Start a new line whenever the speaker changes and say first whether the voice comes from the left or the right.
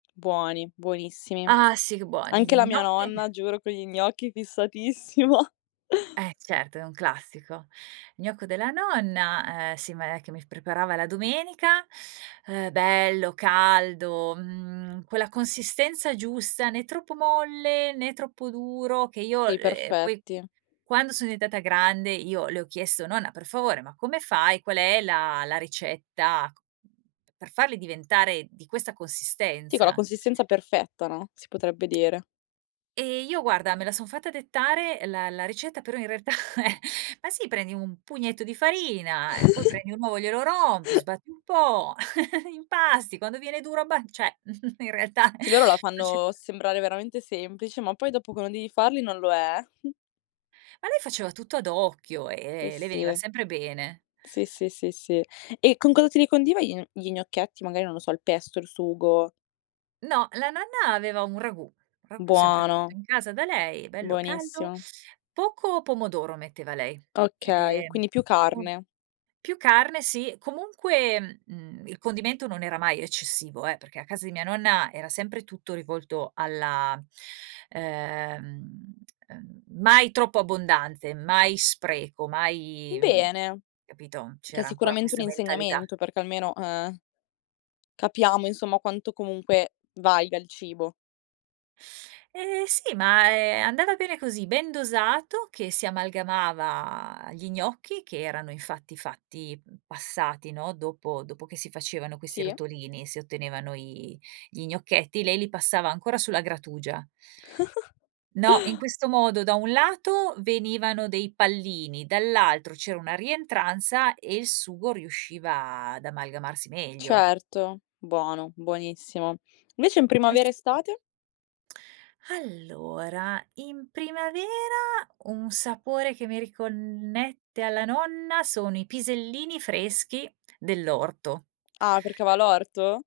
left: Buoni, buonissimi.
right: Ah sì che buoni,
left: Anche
right: gli
left: la mia
right: gnocchi
left: nonna, giuro con gli gnocchi fissatissima.
right: Eh certo è un classico. Gnocco della nonna, ehm, sì ma è che mi preparava la domenica, ehm, bello, caldo, mhmm, quella consistenza giusta, né troppo molle né troppo duro che io,
left: Sì,
right: ehm, poi
left: perfetti.
right: quando sono diventata grande io le ho chiesto: "Nonna per favore, ma come fai? Qual è la la ricetta c mhmm, per farli diventare di questa
left: Sì, con la
right: consistenza?"
left: consistenza perfetta, no, si potrebbe dire.
right: Ehm, io guarda me la son fatta dettare la la ricetta però in realtà eh, ma sì "Prendi un pugnetto di farina, ehm, poi prendi un uovo e glielo rompi, sbatti un po', impasti, quando viene duro abba" cioè, mhmm, in realtà
left: Sì, loro la
right: non ci
left: fanno sembrare veramente semplice, ma poi dopo quando devi farli non lo è.
right: Ma lei faceva tutto ad occhio,
left: I,
right: ehm, e le veniva
left: sì.
right: sempre bene.
left: Sì, sì, sì, sì, sì. E con cosa te li condiva gli gn gli gnocchetti? Magari, non lo so, il pesto, il sugo?
right: No, la nonna aveva un ragù, un ragù sempre
left: Buono.
right: fatto in casa da lei, bello caldo,
left: Buonissimo.
right: poco pomodoro metteva lei.
left: Okay,
right: Ehm,
left: quindi più
right: un
left: carne.
right: più carne. Sì. Comunque, mhmm, il condimento non era mai eccessivo eh, perché a casa di mia nonna era sempre tutto rivolto alla ehm, ehm, mai troppo abbondanze, mai spreco, mai mhmm,
left: Bene,
right: capito,
left: è
right: c'era ancora
left: sicuramente un
right: questa mentalità.
left: insegnamento, perché almeno eh, capiamo insomma quanto comunque valga il cibo.
right: Eh sì, ma è andata bene così, ben dosato che si amalgamava gli gnocchi che erano infatti fatti passati, no, dopo dopo che si facevano questi
left: Sì.
right: rotolini, si ottenevano i gli gnocchetti, lei li passava ancora sulla grattugia. No, in questo modo da un lato venivano dei pallini, dall'altro c'era una rientranza e il sugo riusciva ad amalgamarsi meglio.
left: Certo, buono, buonissimo. Invece in
right: Eh
left: primavera
right: sì.
left: estate?
right: Allora, in primavera un sapore che mi riconnette alla nonna sono i pisellini freschi dell'orto.
left: Ah perché ava l'orto?